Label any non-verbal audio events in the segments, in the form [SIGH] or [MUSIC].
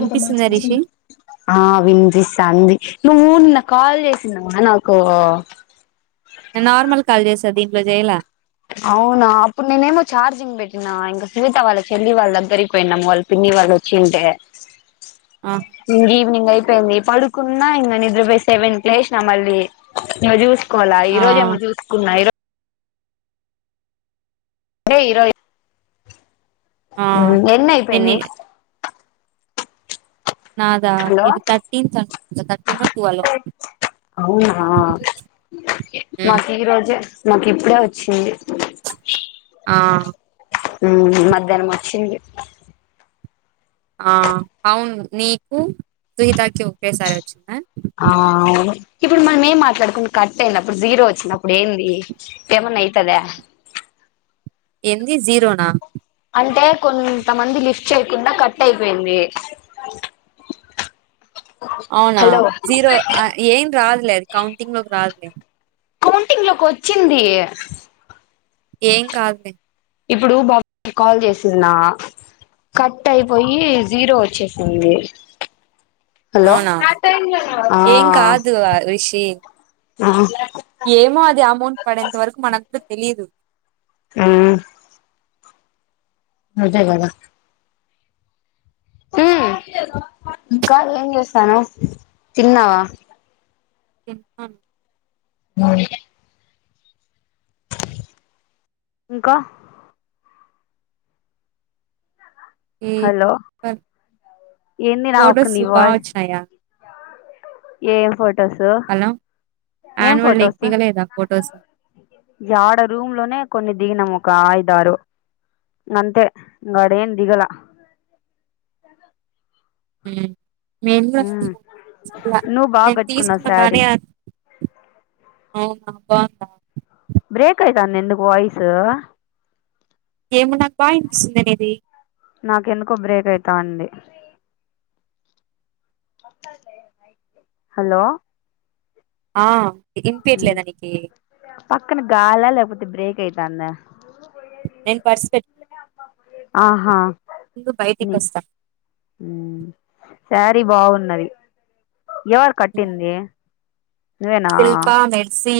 ఇనిపిస్తుందా రిషి ఆ వినిపిస్ త్తంది నువ్వు నిన్న కాల్ చేసిన్నవా నాకు తదీప్లోజయలా అవునా అప్పుడు నేనేమో ఛార్జింగ్ పెట్టినా ఇంక వినిత వాళ్ళ చెల్లి వాళ్ళ దగ్గరికి పోయినాము వాళ్ళ పిన్నీ న్నీ వాళ్ళొచింటే ఆ ఇంగ ఈవినింగ్ అయి తంది పడుకున్నా ఇంగ నిద్రపోయి సెవెన్కి లేశ్న మళ్ళీ ఇంగ చూస్ కోలా ఈ ఆ రోజేమో చూసుకున్నా ఈరో ఏ ఈ రోజు ఆ ఊ నేను ఎన్నైపోయినయి ఇ- నాదా హలో ఇది తర్టీతనుకుంట త అవునా నాకీరోజే నాకిప్పుడే ఒచ్చింది ఆ ఉమ్ మధ్యాహ్నం వచ్చింది ఆ అవును నీకు గీతాకి ఒకేసారి వచ్చిందా ఆ అవును ఇప్పుడు మనం ఏం మాట్లాడకుండ కట్ అయినప్పుడు జీరో వచ్చినప్ ప్పుడెంది పేమన్నా అయితదా ఏంది జీరోనా అంటే కొంతమంది లిఫ్ట్ చేయకుండా కట్ అయిపోయింది అవునా హలో జీరో ఆ ఏన్ రాదులే అది కౌంటింగ్లోకి రాదులే కౌంటింగ్లోకి వచ్చింది ఏం కాదులే ఇప్పుడు బాబ్ కి కాల్ చేసినా కట్ అయిపోయి జీరో వచ్చేసింది హలో అవునా ఆ ఏం కాదు ఆ, రిషి ఆహా ఏమో అది అమౌంట్ పడేంత వరకు మన కూడా తెలీదు ఆ అదే గదా ఊ కాదు ఏం చేస్తనవ్ తిన్నవా [UNINTELLIGIBLE] ఇంకా ఉమ్ హలో ప ఏంది నాకు ఫొటోస్ నీ వాయిస్ బాగచ్చినాయ ఏం ఫొటోస్ ఏం ఫొటోస్ ఆడ రూమ్ లోనే కొన్ని దిగినాము. ఒక ఐదుదారు అంతే ఆడ ఎం దిగలే ఉ నేను గూడ ఉమ్ నువ్వు బాగా నేను కట్టుకున్నావు తీసుకున్నా కానీ శారీ అవునా బాంద బ్రేక్ అయితాంది ఎందుకు వాయిసు ఏమో నాకు బా వినిపిస్తుంది నీది నాక ఎందుకో బ్రేక్ అయితాంది హలో ఆ వినిపియట్లేదా నీకి పక్కన గాల లేకపోతే బ్రేక్ అయితాందా నేను బడ్స్ పెట్టు ఆహా బయటికి ఉ వస్తా ఊ శారీ బాగున్నది ఎవరు కట్టింది. నువ్వేనా శిల్ప మెడ్సి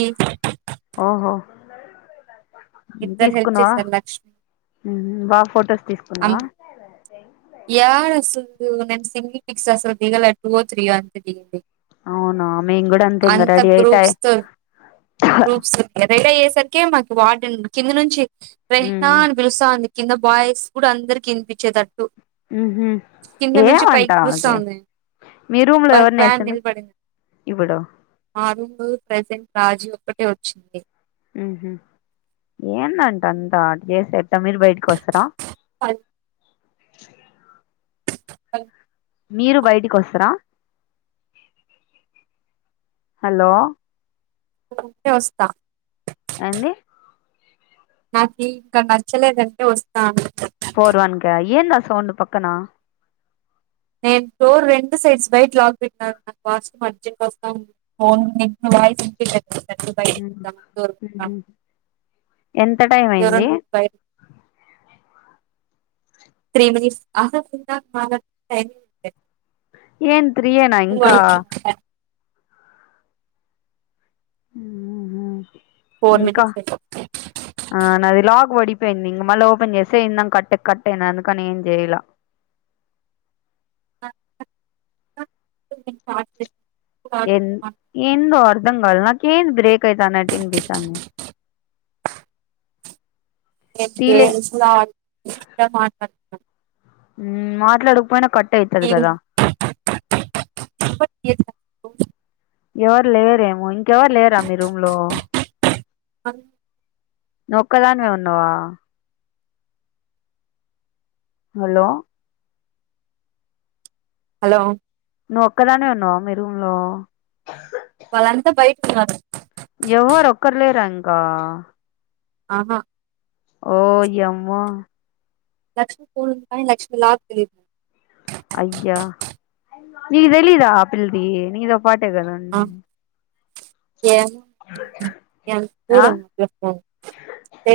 ఇద్దరు హెల్ప్ తీసుకున్నవా చేశారు లక్ష్మి బా ఫొటోస్ తీసుకు కునవా యారు అసదు నమ్ సింగల్ పిక్స్ అసలు దిగలా టూ త్రీయో అంత దింది అవునా మేం కూడా అంతే ఇంగ అంత రెడీ అయితాయి గ్రూప్స్ తో గ్రూప్స్ ఎంత సరికి మాకి వార్డెన్ కింది నుంచి రెహ్నా అని పిలుస్తాంది. కింద బాయ్స్ కూడా అందరుకి వినిపించేటట్టు కింద నుంచి ఏమంట పైకి చూస్త ఆమెకి ఉంది మీ రూమ్ లో బస్ ఎవరిని బ్యా వేసిండ్రు నిలబడింది ఇప్పుడు ఆ ప్రజెంట్ రాజీ ఒక్కటే వచ్చింది. ఉహు ఏంది అంట అంత చేసేది మీర్ బయట్కి వస్తరా మీరు బయటికి వస్తారా హలో ఇప్పుడే వస్తా ఏంది నాకీ ఇంకా నచ్చలేదంటే వస్తా పోర్ వన్ క ఏంది ఆ సౌండ్ పక్కనా నేను డోర్ రెండు సైడ్స్ బైట లాక్ పెట్టినాను. నాకు వాస్తం అర్జెంట్ వస్తాం ఫోన్ [UNINTELLIGIBLE] ఉహు బయటకి వద్దామని డోర్ ఉహు పెట్టాను ఎంత టైం అయింది ఎవరన్నా బయట త్రి మినిట్స్ ఏన్ త్రి ఎన ఇంకా ఉహు ఫోర్ ఇంకా మినిట్స్ నేను ఆ నాది లాక్ వడి అయిపోయింది ఇంగ మళ్ళీ ఓపెన్ చేస్తేయిందాం కట్ట కట్ట అయింది అందుకని ఏం చెయలే స్టార్ట్ చేసినప్పుడు ఆడు ఎన్ ఏందో దంగల్ నాకేం ది బ్రేక్ ఐతానాట్ వినిపిస్తాంది [INAUDIBLE] ఉమ్ మాట్లాడకపోయినా కట్ అయితది ఈవినింగ్ కదా ఎవరు లేరేమో ఇంకెవరు లేరా మీ రూమ్ లో నువ్వొక్కదానివే ఉన్నావా హలో హలో నువ్వు ఒక్కదానే ఉన్నావా మీ రూమ్లో వాళ్ళంతా బయట ఉన్నారు ఎవరు ఒక్కర్లేరింకా అహా ఓయమ్మ లక్ష్మీపూర్ణ ఉ కాని లక్ష్మీలా ఉంది అయ్య నిక్ తెలీదా ఆ పిల్ది నిదో పాటే కద ఉండేది ఏం ఏం కూడ ఉ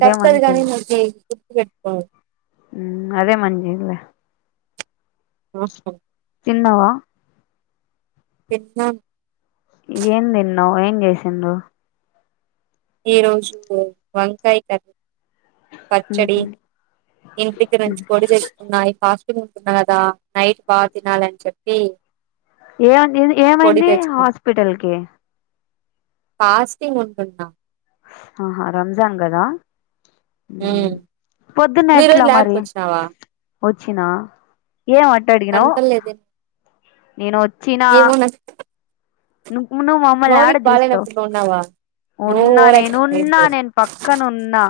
తప్పది గాని నీకు గుర్తు పెట్టుకో ఉ అదే మంచిదిలె ఆ హా తిన్నావా తిన్నన్ ఏం తిన్నావు ఏం చేసిండ్లు ఈరోజు వంకాయ కర్రీ పచ్చడి మ్మ్ ఇంటి గరించి పొడి తెచ్చుకున్నా హాస్టల్ లో ఉంటున్న కదా నైట్ బా తినాలని చెప్పి ఏ అండి పొడి ఏమైంది తెచ్చుకున్నా హాస్పిటల్కి ఫాస్టింగ్ ఉంటున్నా ఆహా రంజాన్గదా ఉమ్ నువ్వు ఈ పొద్దున్నెట్లా రోజు ల్యాబ్కి మరి వచ్చినావా ఓచ్చినా కనపడలేదే నేనోచ్చినా ఏమో నా ను మమ్మల్ని యాడ మౌనికి చూస్తావ్ బాలేనప్పుడు ఉన్నావా నువ్వు ఉన్నా ఓవరాక్షన్ నేనున్నా చేయొద్దు నేను పక్కనున్నా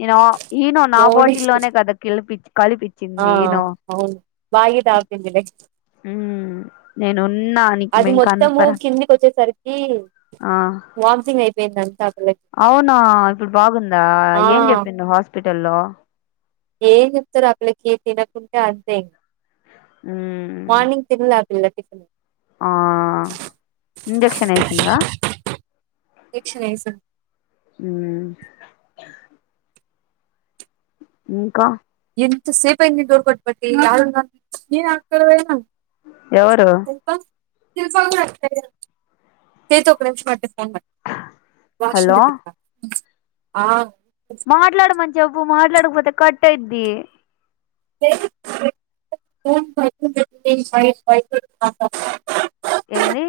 నేను ఈనో నా మౌని బాటిలోనే కదా కిలిపి ఆ కలిపించింది ఈనో అవును బాగా తాగుతుందిలే ఉ అది మొత్తము కనపరా కిందికోచ్చేసరికి వాంతింగ్ అయిపోయిందంట అవ్నా ఇప్పుడు బాగుందా ఆ ఏం చెప్పిండ్రు హాస్పిటల్లో ఏం చెప్తారు ఆ పిల్లకి తినకుంటే అంతే ఉ పిల్లకి ఆ ఇంజెక్షనేసిందా చలెసర్ ఇంకా ఎంత సేపైంది డోర్ కొట్టబట్టి ఎవరు కేతు ఒక నిమ్షమ్ వాష్ రూమ్ హలో దగ్గర్ కా ఆ మాట్లాడమన్ జెపు మాట్లాడపోతే కటాయ్ ది [UNINTELLIGIBLE] ఏందీ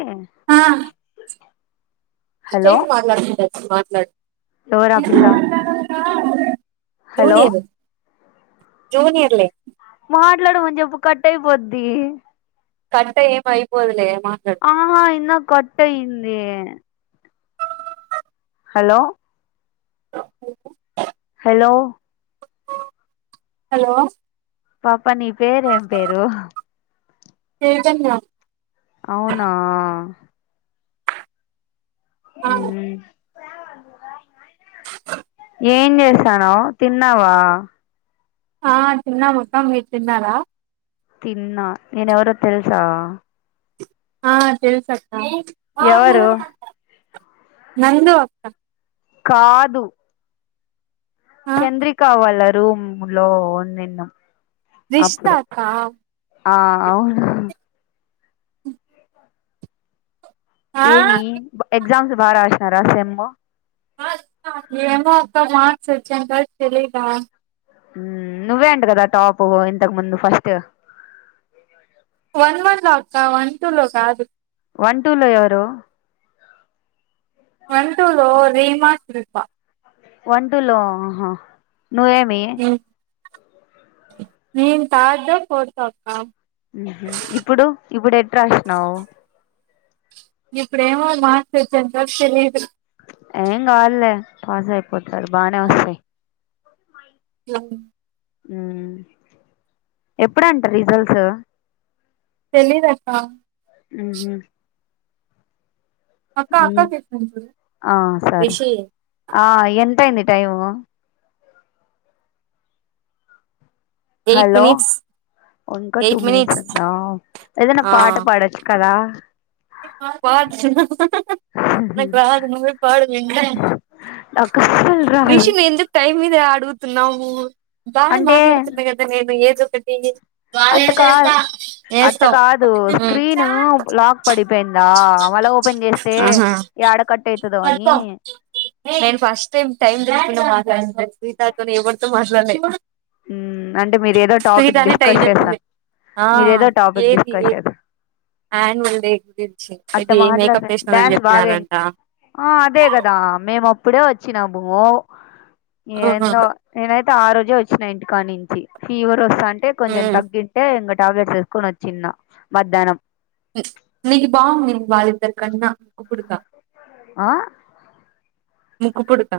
చైత్ మాట్లాడుతుందంట మాట్లాడు ఎవరా పిల్ల హలో జూనియరు జూనియర్లలె మాట్లాడమని చెప్పు కట్ అయిపోద్ది కట్ ఏం అయిపోదులే మాట్లాడు ఆహా ఇందాక్ కటయింది హలో హలో హలో పాప నీ పేరు ఏం పేరు ఏజన్య ఔనా ఉహుమ్ ఏం జెసన్నవ్ తిన్నావా ఆ తిన్నమక్కా మీర్ తిన్నారా తిన్నా నేనెవరో తెల్ సా ఆ తెల్ సక్క ఆ ఎవరు నందు అక్క కాదు ఆ చంద్రిక వాళ్ళ రూమ్ లో నిన్న రిష్ తక్క ఆ ఔన్ ఆ ఏమి బా ఎగ్జామ్స్ బా రాష్ నార సెమ్ము ఆ అక్క ఏమో అక్క మార్క్స్ వచ్చేంతవరక్ తెలిద ఉమ్ నువ్వే అంట కదా టాపు ఇంతకు ముందు ఫస్టు వన్ వన్ లో అక్క వన్ టూ లో కాదు వన్ టూ లో ఎవరు వన్ టూ లో రిమాకృత వన్ టూ లో ఆహా నూ ఏమి నేన్ థడ్డో ఫోర్త్ అక్కా ఇప్పుడు ఇప్పుడేట్ రాష్ నౌవ్ ఇప్పుడేమో మార్చ్ సోచ్చేంతవరక్ తెలిదు ఏం గాద్ లే పాస్ అయిపోతారు బానే తెలీదు వోసయి ఉమ్ ఎప్పుడంటా రిజల్స్ తెలిదక్కా ఉహ్ అక్క అక్క ఉమ్ చేసింది చూడు ఆ సరే రిషి ఆ ఎంతయింది టైయివ్ ఎయిట్ మినిట్స్ ఒంకా టూ మినిట్స్ ఉందా ఏదనా పాట పడచ్చు కదా పాడ్ చున్న ఉహ్ హ్ నక్ రాదు నువ్వే పాడు నాకు అస్సలు రాదు విషింగ్ ఎందూక్ టైమ్ మీదే అడుగుతున్నావు ఉ బానే అంటే మాట్లాడుతున్నా కదా నేను ఏదోకటి గాల్ అట్ట కాదు యేసేస్తా అట్ట ఏస్తవ్ హ్మ్ పడిపెందా ఆ మళ్ళ ఓపెన్ జేస్తే ఆహా యాడ కట్ అయితదో అని నేన్ ఫస్ట్ టైమ్ టైమ్ చూడకుండా మాట్లాడింత్ సీతాతోనే ఎవర్ తో మాట్లలే ఊమ్ అంటే మీరు ఏదో టాపిక్ టైం డిస్కస్ చేసా చెప్పింది మీరేదో టాపిక్ డిస్కస్ చేస యాన్ వల్ డే గుచ్చి ఇది మేకప్ మాట్లాడత ఎస్ నర్ అని డ్యాన్స్ బాగా జేప్పినారంట ఆ అదే గదా మేమ్ అప్ ఇప్పుడే వచ్చినాము ఆ ఏందో నేనైతే ఆరోజే వ ఇంటి కా నుంచి ఫీవర్ వస్తాంటే కొంచెం హ్మ్. తగ్గితే ఇంగ టాబ్లెట్స్ వేసుకొని ఒచిన్న మధ్యాహ్నం నీకు బాగుండింది వాళ్ళిద్దరి కన్నా కుక్కుడు కా ఆ ముక్కు పుడుక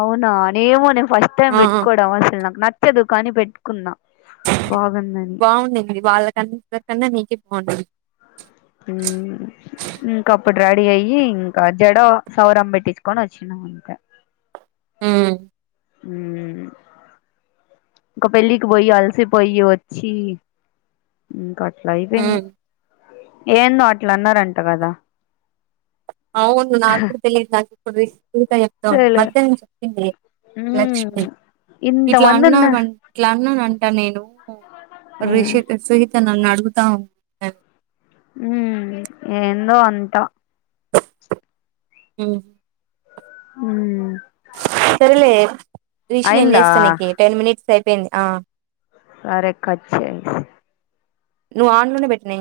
అవునా నేమో నేను ఫస్ట్ టైం ఆ పెట్టుకోవడం అసలు నాకు నచ్చదు కానీ పెట్టుకున్న బాగుండంది వాళ్ళకన్నా ఇరికన్నా నీకే బాగుండది ఊ ఇంకా అప్పుడు రెడీ అయ్యి ఇంకా జడ సౌరం పెట్టించుకొని వచ్చినా ఇంక ఉమ్ ఊ ఇంకా పెళ్ళికి పోయి అల్సి పోయి వచ్చి అట్లైపోయింది ఉమ్ ఏందో అట్లా అన్నారంట గదా అవును నాగూడా తెలీదు నాకు ఇప్పుడు రి ఊకే జెప్తం సరే మధ్యాహ్నం చెప్పింది లే లక్ష్మి ఇట్లా ఇంతమంది ఉన్న అన్నానం ఇట్లా అన్నానంట నేను రిషిక సహిత నన్ను అడుగుత ఉంటది ఉమ్ ఏందో అంతా ఉ ఉమ్ సర్లే రిషి నేన్ అయిందా చేస్తా నీకి టెన్ మినెట్స్ అయిపోయింది ఆ సరే కట్ చేయ్ స్ నువ్ ఆన్లోనే పెట్టినయ్